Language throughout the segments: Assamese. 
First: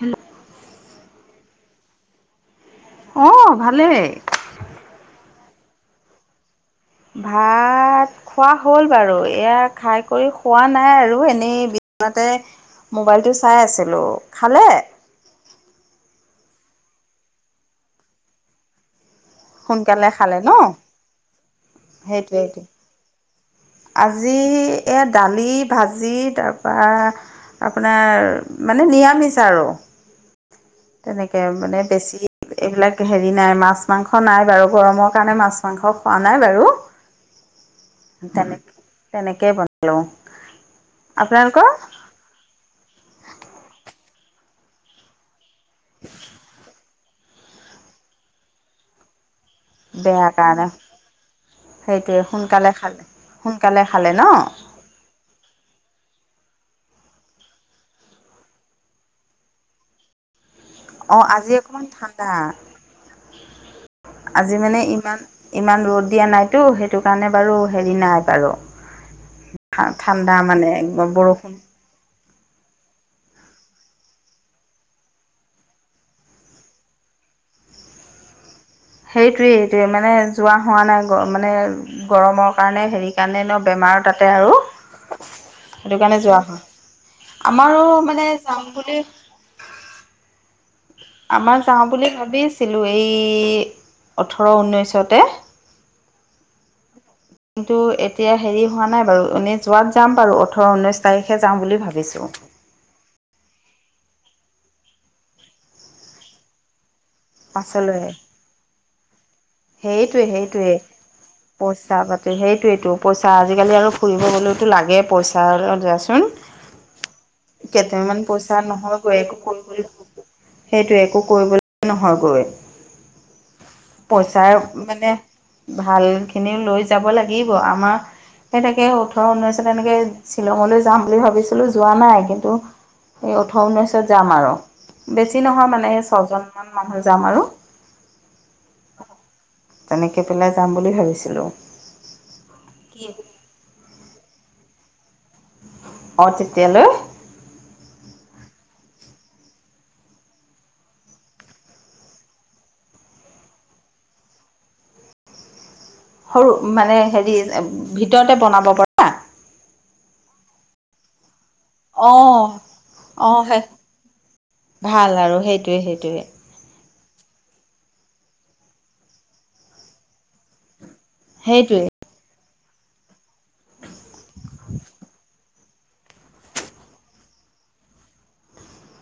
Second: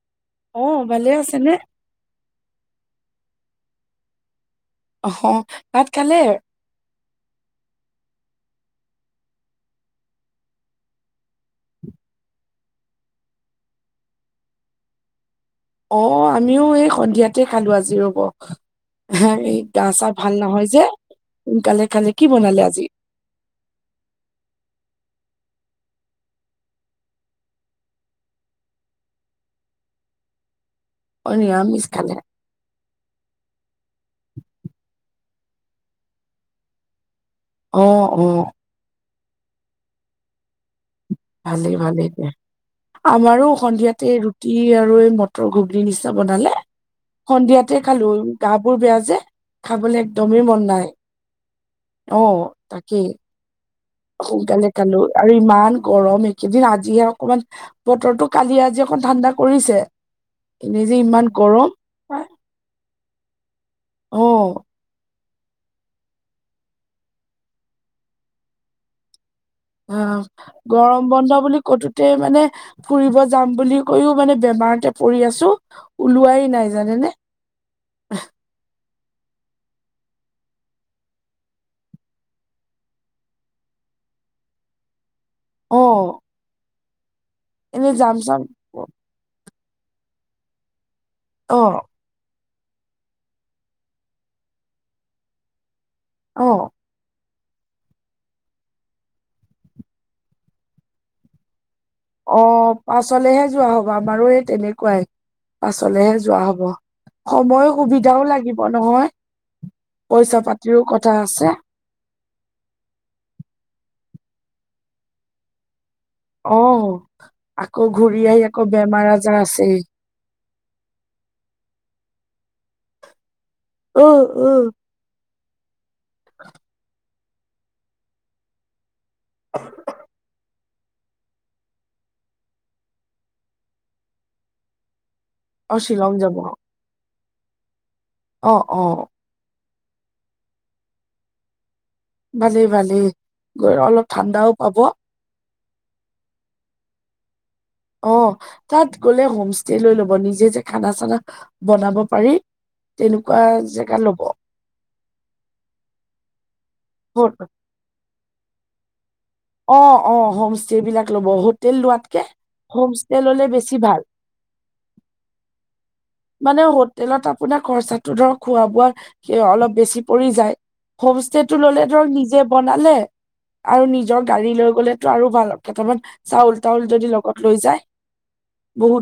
হেল্ল 'অ। অ' ভালে আছে নে? অঁ ভালেই। অ' ভাত খালে? ভাত, খোৱা হ'ল বাৰু এয়া, খাই কৰি শুৱা নাই আৰু এনেই বিছনাতে, মোবাইলটো চাই আছিলোঁ। খালে? অ' আমিও এই সন্ধিয়াতে খালো আজি ৰ''ব, হা, এই গা- চা সোনকালে ভাল খালে ন? নহয় যে সোনকালে খালে কি সেইটোৱেইটো বনালে আজি? আজি, এই দালি ভাজি তাৰপৰা, আপোনাৰ, মানে নিৰামিষ আৰু। অ' তেনেকে মানে নিৰামিষ বেছি খালে। এইবিলাক হেৰি নাই মাছ মাংস নাই বাৰু গৰমৰ কাৰণে মাছ মাংস খোৱা নাই বাৰু। অ' অ' তেনেকে বনালো। আপোনালোকৰ ভালেই ভালেই দিয়া। আমাৰো সন্ধিয়াতে ৰুটি আৰু এই মটৰ নিচিনা বনালে। সন্ধিয়াতে খালো। গা বোৰ বেয়া যে খাবলৈ বেয়া একদমেই মন কাৰণে নাই। অ সেইটোৱে সোনকালে খালে, তাকেই সোনকালে খালে ন। সোনকালে খালো। আৰু ইমান গৰম এইকেইদিন আজিহে অকমান, বতৰটো কালি আজি অকন ঠাণ্ডা কৰিছে। এনেই যে অ ইমান আজি গৰম। অকমান ঠাণ্ডা অ আজি মানে ইমান, ইমান ৰদ দিয়া নাইতো সেইটো কাৰণে বাৰু হেৰি নাই বাৰু। ঠাণ্ডা অ' মানে গৰম বন্ধ বৰষুণ বুলি ক'তো, মানে ফুৰিব যাম বুলি কৈও মানে বেমাৰতে পৰি আছোঁ। ওলোৱাই নাই জানেনে? সেইটোৱেই, এইটোৱে মানে যোৱা হোৱা নাই মানে। গৰমৰ কাৰণে হেৰি কাৰণে ন, বেমাৰো তাতে আৰু, অ সেইটো কাৰণে যোৱা নাই, আমাৰো এনে মানে চাম যাম বুলি, অ আমাৰ যাওঁ বুলি ভাবিছিলোঁ। এই ওঠৰ উঠৰ ঊনৈশতে। অ' কিন্তু, এতিয়া হেৰি হোৱা নাই বাৰু এনে যোৱাত যাম বাৰু। ওঠৰ ঊনৈছ তাৰিখে যাওঁ বুলি ভাবিছোঁ। অ' পাছলেহে যোৱা হব আমাৰো এই তেনেকুৱাই পাছলেহে যোৱা হ'ব। সময় পাছলৈ সুবিধাও লাগিব নহয়, পইচা পাতিৰো কথা আছে। তাৰ পিছতে সেইটোৱেইো পইচা আজিকালি আৰু ফুৰিব গলেতো লাগেই পইচাৰ। অ আকৌ ঘূৰি কেইটামান আহি পইচা আকৌ নহয় বেমাৰ গৈ আজাৰ দেখোন। আছেই সেইটোৱেই একো কৰিবলৈ নহয়গৈ। অ অ পইচাৰ মানে ভাল খিনি লৈ যাব লাগে। ে ওঠ ঊনৈনেক শ্ব [unintelligible] যাম বুলি ভাবিছিলোঁ যোৱা নাই। কিন্তু এই ওঠৰ ঊনৈছত যাম আৰু। বেছি নহয় অ মানে শ্বিলং ছয় যাব জন মান মানুহ যাম আৰু। অ' অ' তেনেকৈ পেলাই যাম বুলি ভাবিছিলোঁ। ভালেই, ভালেই গ অলপ ঠাণ্ডাও পাব। অ তেতিয়ালৈ অ তাত গ'লে হোম ষ্টে লৈ ল'ব নিজে যে খানা চানা বনাব পাৰি। তেনেকুৱা জেগা লব। সৰু মানে হেৰি হত ভিতৰতে বনাব পাৰে। অ অ হোম ষ্টে বিলাক লবহুত হোটেল লোৱাতকে অঁ হোম ষ্টে অঁ ললে সেই বেছি ভাল। ভাল আৰু সেইটোৱে সেইটোৱে মানে হোটেলত আপোনাৰ খৰচাতটো ধৰ খোৱা বোৱা অলপ বেছি পৰি যায়। হোম ষ্টে টো ললে সেইটোৱে ধৰ নিজে বনালে আৰু নিজৰ গাড়ী লৈ গ'লেতো আৰু ভাল তমান চাউল, তাউল যদি লগত লৈ যায়।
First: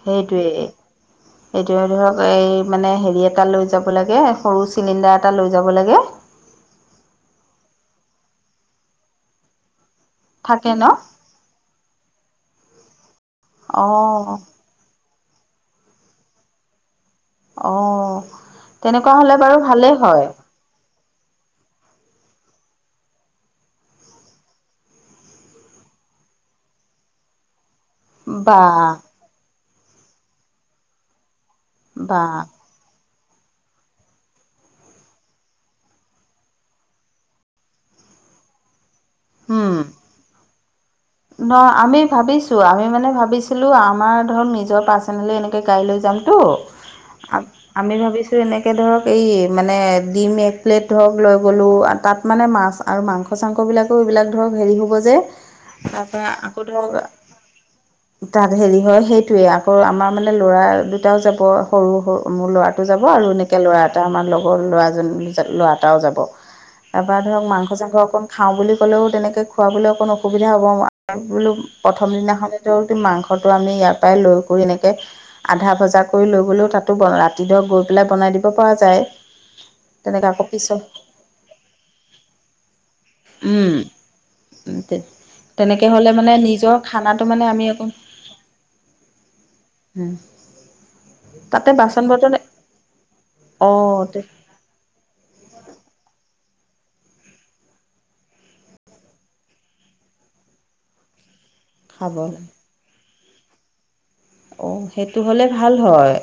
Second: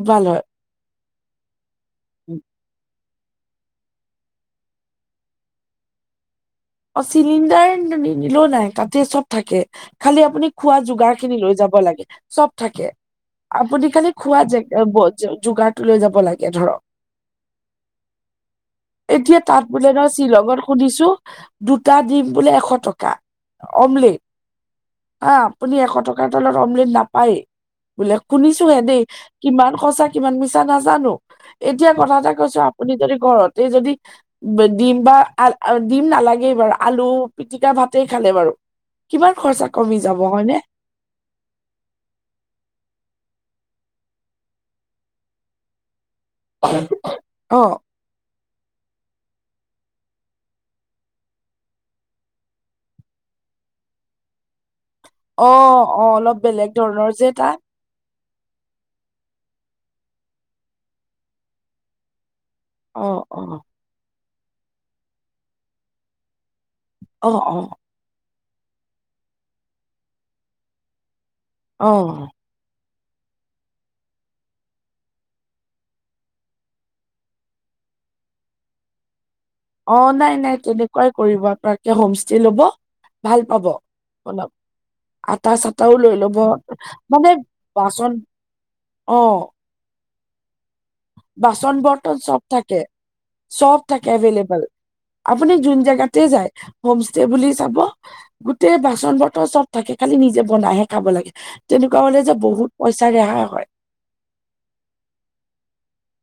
সেইটোৱেই উ এইটো ধৰক এই মানে হেৰি এটা লৈ যাব লাগে সৰু চিলিণ্ডাৰ এটা লৈ যাব লাগে। অ চিলিণ্ডাৰ নি নিলে নাই তাতে চব থাকে খালি আপুনি থাকে খোৱা ন যোগাৰ। এইখিনিলৈ যাব লাগে চব থাকে আপুনি খালি অ', খোৱা জো- যোগাৰটো লৈ যাব লাগে ধৰক। অ'। তেনেকুৱা হ'লে এতিয়া বাৰু তাত বোলে ভালেই নহ হয় শ্বিলঙত শুনিছো। দুটা দিম বোলে এশ টকা অমলেট হ আপুনি এশ টকাৰ তলত অমলেট নাপায়ে বোলে বা শুনিছো হে দেই কিমান সঁচা কিমান মিছা নাজানো। এতিয়া কথা বা এটা কৈছো আপুনি যদি ঘৰতে যদি দিম বা দিম নালাগে। সেই বাৰু আলু পিতিকা ভাতেই খালে বাৰু কিমান খৰচা উম। কমি যাব হয়। ন ন আমি ভাবিছোঁ আমি মানে ভাবিছিলোঁ আমাৰ ধৰক নিজৰ পাৰ্চনেলি এনেকৈ গাড়ী লৈ যাম। অ তটো আমি ভাবিছো। এনেকে ধৰক এই মানে ডিম, এক প্লেট ধৰক লৈ গ'লো তাত মানে মাছ, আৰু মাংস চাংসবিলাকে এইবিলাক ধৰক হেৰি হ'ব যে- অ অ তাৰপৰা অলপ আকৌ বেলেগ ধৰক ধৰণৰ যে তাত তাত হেৰি হয় সেইটোয়ে আকৌ আমাৰ মানে ল'ৰা দুটাও যাব সৰু সৰু মোৰ ল'ৰা যাব অ আৰু অ এনেকৈ ল'ৰা এটা আমাৰ লগৰ ল'ৰাজন ল'ৰা এটাও যাব। তাৰপৰা অ ধৰক অ মাংস, চাংস অকণ খাওঁ বুলি ক'লেও তেনেকৈ খুৱাবলৈ অকণ অসুবিধা হ'বাৰে বোলো অ প্ৰথম দিনাখননেতো মাংসটো আমি ইয়াৰ পৰাই লৈ কৰি এনেকে- আধা ভজা কৰি লৈ গ'লেও তাতো ৰাতি ধৰক গৈ পেলাই বনাই দিব পৰা যায়। অ তেনেকৈ নাই আকৌ নাই পিছত তেনেকুৱাই কৰিব আপোনোকে হোমষ্টে লব ভাল পাব অলপ উম তে আটা তেনেকে চাটাও হলে লৈ মানে ল'ব নিজৰ খানাটো মানে আমি একো অ উম তাতে বাচন বৰ্তন থাকে চব থাকে অঁ এভেইলেবল। আপুনি যোন জেগাতে যায় হোম ষ্টে বুলি চাব গোটেই বাচন বৰ্তন চব থাকে খালি নিজে বনাইহে খাব লাগে। তেনেকুৱা খাব হলে যে বহুত পইচা ৰেহাই হয়। অ সেইটো হলে ভাল হয়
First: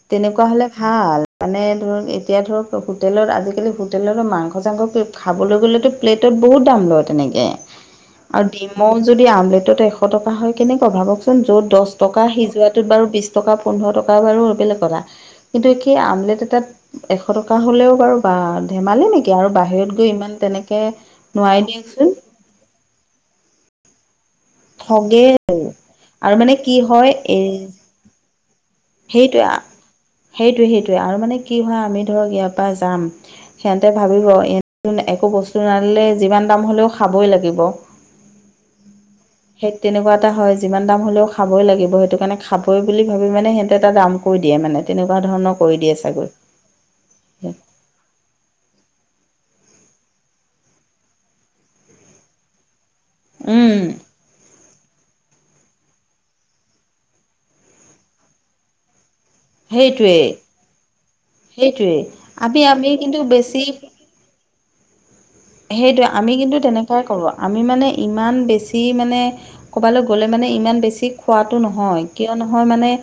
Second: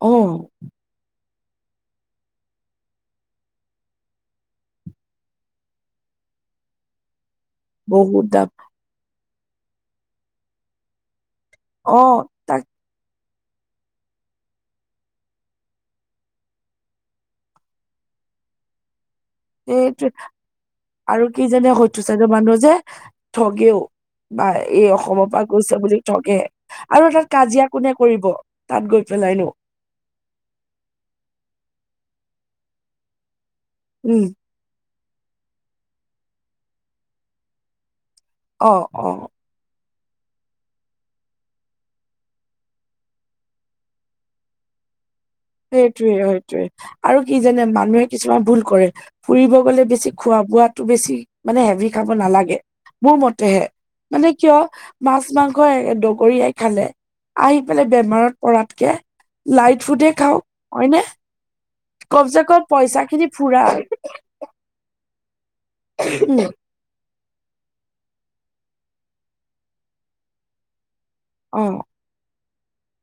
অ তেনেকুৱা হলে ভাল। মানে ধৰক এতিয়া ধৰক হোটেলত আজিকালি হোটেলত মাংস চাংস খাবলৈ গ'লেতো। প্লেটত বহুত দাম লয় তেনেকে। বহুত দাম আৰু ডিমৌ যদি আমলেটত এশ টকা হয় কেনেকা ভাবকচোন য'ত দহ অ টকা তাকে সিজোৱাটোত বাৰু বিশ টকা পোন্ধৰ টকা বাৰু বেলেগ কথা। কিন্তু কি আমলেট এটাত এশ টকা হ'লেও বাৰু বা ধেমালি নেকি। এতিয়া আৰু বাহিৰত গৈ সেইটোৱে ইমান তেনেকে নোৱাই দিয়কচোন। বান্ধো যে হে আ আ ঠগেও। বা এই ঠগে অসমৰ পৰা গৈছে বুলি আৰু ঠগে মানে কি আৰু হয় তাত এই কাজিয়া কোনে কৰিব। তাত গৈ সেইটোৱে পেলাইনো আহ্ সেইটোৱে সেইটোৱে আৰু মানে কি হয় আমি ধৰক ইয়াৰ পৰা যাম ই আহ্। সিহঁতে উম ভাবিব এক টোন একো বস্তু নানিলে যিমান দাম হ'লেও খাবই লাগিব। অঁ অ অ অ। সেই তেনেকুৱা এটা হয় যিমান দাম হ'লেও খাবই লাগিব সেইটো কাৰণে খাবই বুলি ভাবি মানে সেই এটা দাম কৈ দিয়ে মানে তেনেকুৱা ধৰণক সেইটোৱে সেইটোৱে আহা আৰু কি জানে মানুহে কিছুমান ভুল কৰে। ফুৰিব গলে বেছি খোৱা-বোৱাটো বেছি মানে হেভি খাব নালাগে মোৰ মতেহে। উম মানে কিয় আ হা হা মাছ-মাংস এ এ ডগৰীয়াই খালে। আহি পেলাই বেমাৰত পৰাতকে লাইট ফুডে সেইটোৱেই খাও হয়নে, সেইটোৱেই কম চে আমি কম আমি পইচা কিন্তু খিনি ফুৰা বেছি সেইটোৱে আমি উম কিন্তু তেনেক সেয়াই কৰোঁ আমি মানে ইমান বেছি মানে ক'ৰবালৈ গ'লে মানে ইমান বেছি খোৱাটো নহয় কিয় নহয় মানে ই ই ই আ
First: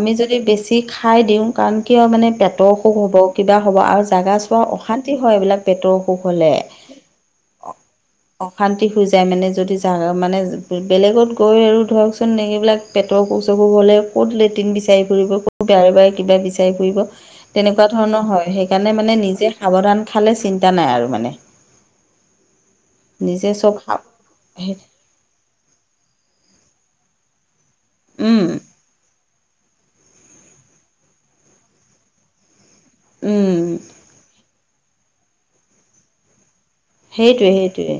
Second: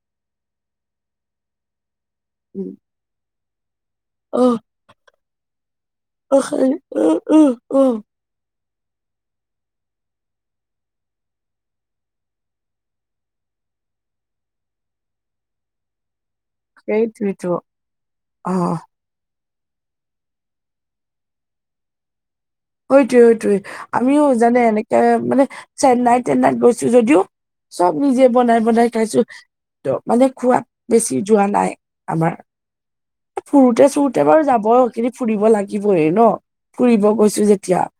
আমি যদি বেছি খাই দিওঁ কাৰণ কিয় মানে পেটৰ অসুখ হ'ব কিবা হ'ব আৰু জেগা চোৱা অশান্তি হয় এইবিলাক পেটৰ অসুখ উহ হ'লে খালি উ উ উ। অশান্তি হৈ যায় মানে যদি জা মানে বেলেগত গৈ আৰু ধৰকচোন এইবিলাক পেটৰ অসুখ-চখুস হ'লে ক'ত লেট্ৰিন বিচাৰি ফুৰিব। বাৰে বাৰে কিবা বিচাৰি ফুৰিব সেইটোৱেতো তেনেকুৱা ধৰণৰ অ হয় সেইকাৰণে মানে নিজে সাৱধান খালে চিন্তা নাই আৰু মানে অ এইটোৱে নিজে এইটোৱে চব সা আহ্ আমিও জানে সেই এনেকে মানে চেন্নাইত-টেন্নাইত গৈছো যদিও চব নিজে উম, বনাই বনাই খাইছো ইহ। ত মানে খোৱাত বেছি যোৱা নাই আমাৰ। টু উম, ফুুৰোতে-চুৰোতে বাৰু যাব সেইখিনি ফুৰিব লাগিবয়ে ন ফুৰিব গৈছো সেইটোৱে, যেতিয়া সেইটোৱে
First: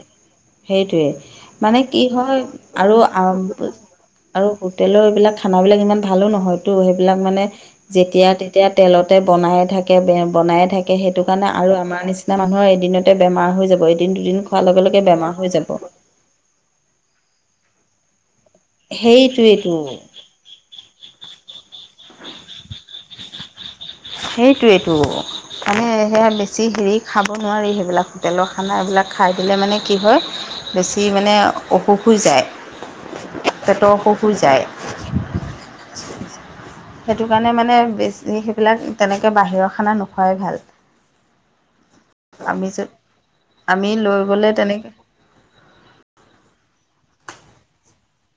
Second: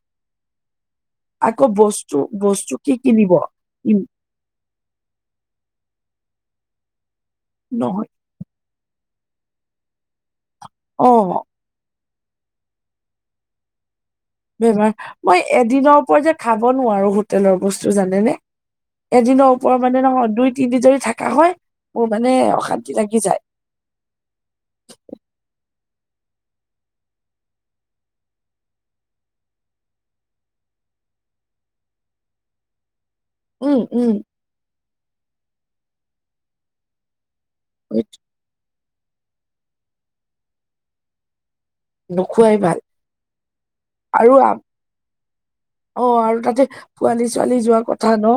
সেইটোৱে আকৌ মানে কি বস্তু হয় বস্তু কি আৰু কিনিব আৰম্ভ কৰিছে। ইম, আৰু হোটেলৰ এইবিলাক খানাবিলাক ইমান ভালো নহয়তো সেইবিলাক মানে নহয় যেতিয়া এয়া তেলতে বনাই থাকে বে বনাই থাকে অ সেইটো কাৰণে আৰু আমাৰ নিচিনা এতিয়া জানো নহয় এদিনতে বেমাৰ হৈ যাব এদিন-দুদিন বেমাৰ আহ্ মই এদিনৰ ওপৰত যে খাব নোৱাৰো হোটেলৰ বস্তু জানেনে। এদিনৰ সেইটোৱেইটো, ওপৰত মানে নহয় দুই তিনদিন যদি থাকা হয় মোৰ মানে অশান্তি লাগি যায়। সেইটোৱেইটো। মানে সেয়া বেছি হেৰি খাব নোৱাৰি সেইবিলাক হোটেলৰ খানা এইবিলাক খাই দিলে মানে কি হয় বেছি মানে অসুখ হৈ যায়। উম পেটৰ উম অসুখ হৈ যায়। সেইটো কাৰণে মানে বেছি সেইবিলাক তেনেকে বাহিৰৰ খানা নোখোৱাই ভাল। নোখোৱাই আমি ভাল যে আমি লৈ আৰু গলে তেনেকে অ আৰু তাতে পোৱালি-ছোৱালী যোৱাৰ কথা ন।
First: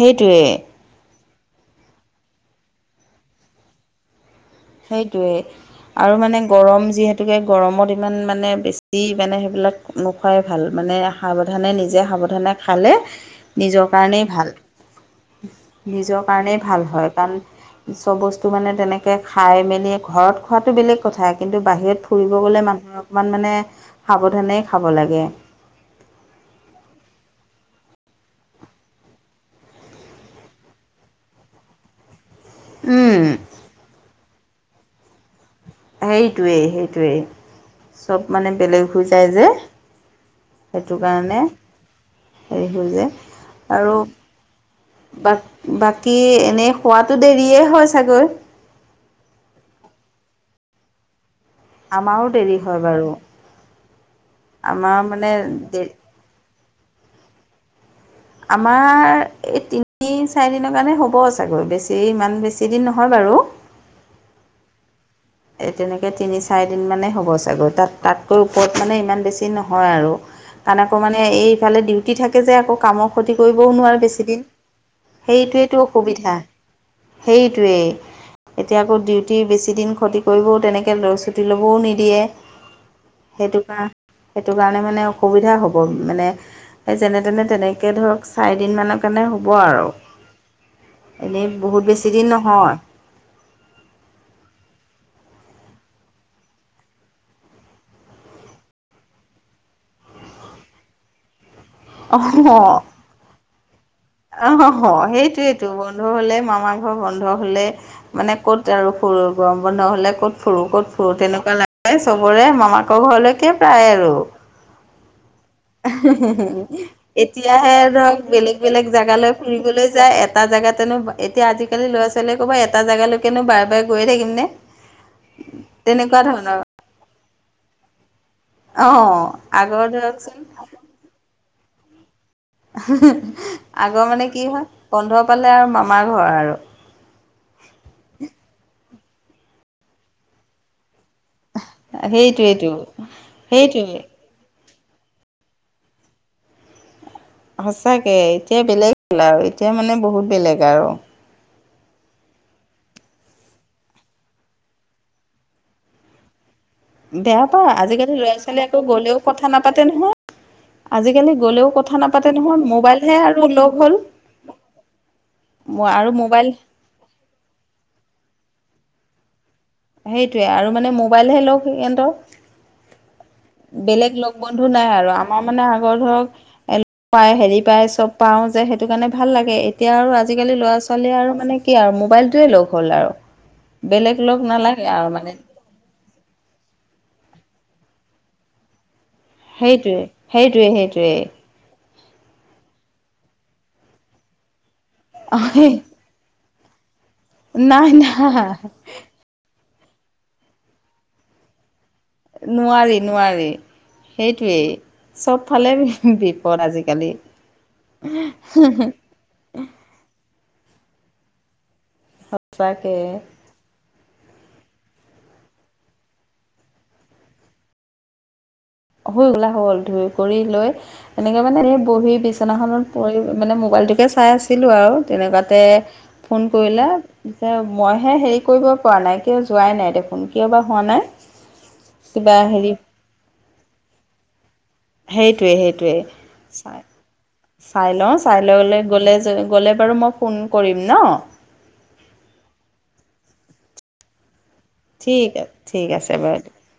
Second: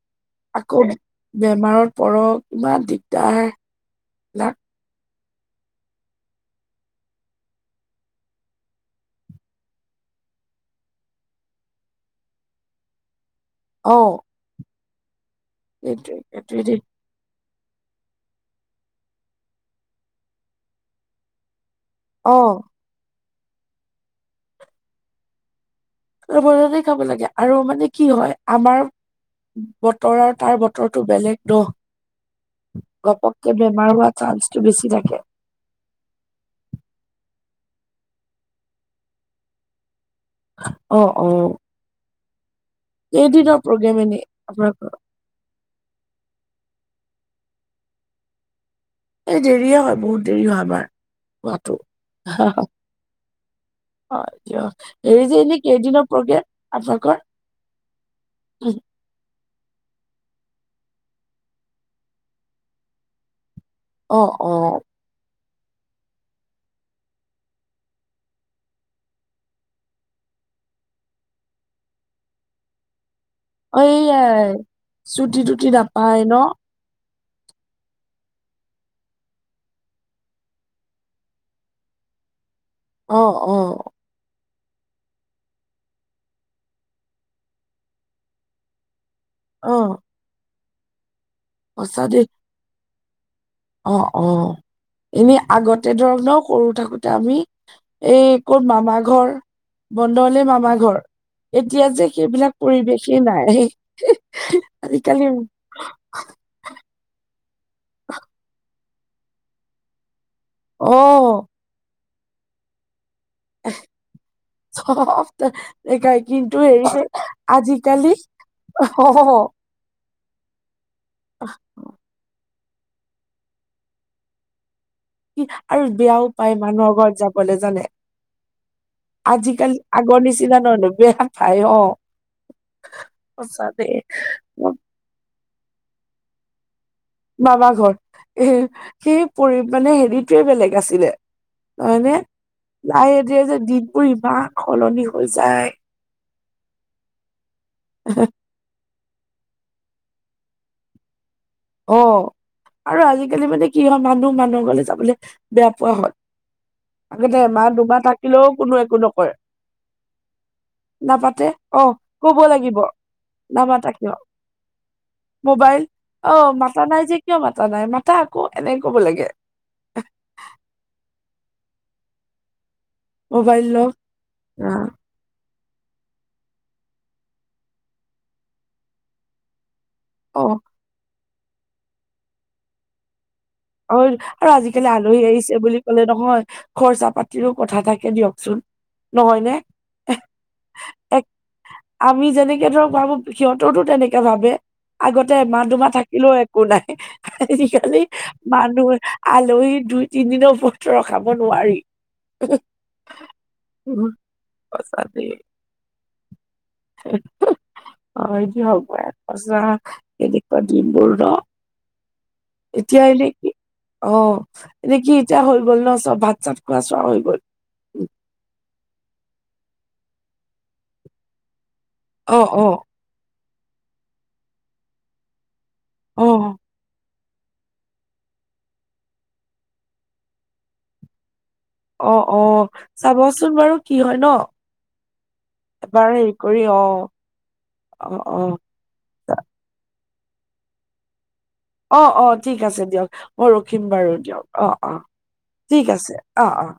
সেইটোৱে বেমাৰত পৰক ইমান দিগদাৰ লাক সেইটোৱে আৰু মানে গৰম যিহেতুকে গৰমত ইমান মানে বেছি মানে সেবিলাক নোখোৱাই ভাল মানে সাৱধানে নিজে সাৱধানে খালে নিজৰ অ কাৰণেই ভাল সেইটোৱে নিজৰ কাৰণেই সেইটোৱে দেই ভাল হয় কাৰণ চব বস্তু মানে তেনেকে খাই মেলি ঘৰত খোৱাটো বেলেগ কথা কিন্তু বাহিৰত অ ফুৰিব গ'লে মানুহৰ অকণমান মানে সাৱধানেই খাব লাগে অলপ খাব লাগে আৰু মানে কি হয় আমাৰ বতৰ আৰু তাৰ বতৰটো বেলেগ ন উম, ঘপককে বেমাৰ হোৱা চান্সটো বেছি থাকে সেইটোৱেই সেইটোৱেই চব মানে বেলেগ হৈ যায় যে সেইটো অ অ কাৰণে হেৰি হৈ কেইদিনৰ যায় আৰু প্ৰগ্ৰেম এনে আপোনালোকৰ বাক বাকী এনেই শুৱাটো দেৰিয়ে হয় চাগৈ এ দেৰিয়ে হয় বহুত দেৰি হয় আমাৰো দেৰি আমাৰ হয় বাৰু কিয় আমাৰ মানে এইৰি যে এনেই দে কেইদিনৰ পৰগে আপোনালোকৰ আমাৰ এই তিনি চাৰিদিনৰ কাৰণে হ'ব চাগৈ বেছি ইমান বেছিদিন নহয় বাৰু অ অ তেনেকৈ তিনি চাৰিদিনমানেই হ'ব চাগৈ তাত তাতকৈ ওপৰত মানে ইমান বেছি নহয় আৰু কাৰণ আকৌ মানে এইফালে ডিউটি থাকে যে আকৌ কামৰ ক্ষতি কৰিবও অ, নোৱাৰে বেছি দিন এইয়াই ছুটি তুটি সেইটোৱেটো নাপায় ন অসুবিধা সেইটোৱেই এতিয়া আকৌ ডিউটি বেছি দিন ক্ষতি কৰিবও তেনেকে লয় ছুটি ল'বও নিদিয়ে অ অ সেইটোকাৰ সেইটোকাৰণে মানে অসুবিধা হ'ব মানে সেই যেনে তেনে তেনেকে ধৰক চাৰি দিন মানৰ কাৰণে হব হ'ব অ আৰু এনেই বহুত সঁচা দেই বেছিদিন নহয় অ অ এনেই আগতে ধৰ ন সৰু থাকোতে আমি এই ক'ত মামা ঘৰ বন্ধ হলেই মামা ঘৰ এতিয়া যে অঁ সেইবিলাক পৰিৱেশেই নাই আজিকালি টো বন্ধ হ'লে মামা ঘৰ বন্ধ হ'লে মানে ক'ত আৰু ফুৰোঁ গৰম বন্ধ হ'লে ক'ত ফুৰো ক'ত অ ফুৰো তেনেকুৱা লাগে সবৰে মামাকৰ ঘৰলৈকে প্ৰায় আৰু অ এতিয়াহে আজিকালি ধৰক বেলেগ বেলেগ অ জেগালে ফুৰিবলৈ যায় এটা জেগাতেনো এতিয়া আজিকালি ল'ৰা- ছোৱালীয়ে ক'ব এটা জেগালৈকেনো বাৰে বাৰে গৈয়ে থাকিমনে কি আৰু বেয়াও পায় মানুহৰ ঘৰত যাবলে জানে অ' আজিকালি আগৰ ধৰকচোন নিচিনা নহয় ন বেয়া পাই অ সঁচা দে আগৰ মানে কি হয় বন্ধ পালে আৰু মামা ঘৰ আৰু মামা ঘৰ সেই পৰি মানে হেৰিটোৱে বেলেগ আছিলে হয়নে সেইটোৱেইটো নাই এতিয়া যে সেইটোৱে দিনবোৰ ইমান সলনি হৈ যায় সঁচাকে এতিয়া বেলেগ হল আৰু এতিয়া মানে বহুত বেলেগ আৰু অ আৰু আজিকালি মানে কি হয় মানুহ মানুহ ঘৰলে যাবলে বেয়া পোৱা হয় বেয়া পাই, আজিকালি ল'ৰা থাকিলেও ছোৱালী কোনো আকৌ একো গলেও নকৰে কথা নাপাতে নহয়। আজিকালি নাপাতে গ'লেও অ কথা নাপাতে কব নহয় লাগিব মোবাইলহে আৰু লগ নামাতা হ'ল। কিয় মোবাইল ম আৰু অ মোবাইল। মাতা নাই যে কিয় মাতা নাই মাতথা আকৌ এনেকে ক'ব লাগে। সেইটোয়ে আৰু মানে মোবাইলহে লগ সিহঁতৰ। মোবাইল লওক বেলেগ লগ বন্ধু নাই আৰু। আমাৰ মানে আগৰ ধৰক লগ পাই হেৰি পায় চব পাও যে সেইটো কাৰণে ভাল লাগে এতিয়া আৰু। অ আজিকালি ল'ৰা ছোৱালীয়ে আৰু মানে কি আৰু মোবাইলটোৱে লগ হ'ল আৰু। হয় বেলেগ লগ আৰু নালাগে আজিকালি আৰু আলহী মানে আহিছে বুলি কলে নহয় খৰচা পাতিৰো কথা থাকে দিয়কচোন। নহয়নে। সেইটোৱে সেইটোৱে সেইটোৱে আমি যেনেকে ধৰক ভাবো সিহঁতৰতো তেনেকে ভাবে, আগতে অ মাহ দুমাহ থাকে। থাকিলেও একো নাই, নাই আজিকালি। নাই মানুহ আলহী দুই - তিনিদিনৰওৰত ৰখাব নোৱাৰি। নোৱাৰি নোৱাৰি। উম, সেইটোৱেই, সঁচা দেই চবফালে বিপদ আজিকালি। হ হ [inaudible] সচাকৈ কেনেুৱা দিমবোৰ নহ। সঁচাকৈ। অ' এনে কি এতিয়া হৈ গ'ল ন চব ভাত চাত খোৱা চোৱা হৈ গ'ল। হৈ গল হৈ গ'ল ধুই কৰি লৈ এনেকৈ মানে এই বহী অ অ বিচনাখনত। পৰি মানে মোবাইলটোকে চাই আছিলোঁ আৰু তেনেকুৱাতে অ ফোন কৰিলা। পিছে মইহে হেৰি কৰিব পৰা নাই কিয় যোৱাই নাই দেখোন কিয় বা হোৱা নাই। অ' কিবা অ' হেৰি চাবচোন বাৰু কি হয় ন? সেইটোৱে সেইটোৱে এবাৰ হেৰি কৰি চাই অ' চাই অ লওঁ অ চাই, গলে গ'লে বাৰু মই ফোন কৰিম ন। অ' অ' ঠিক আছে দিয়ক মই ৰখিম বাৰু দিয়ক, অ অ ঠিক আছে অ অ'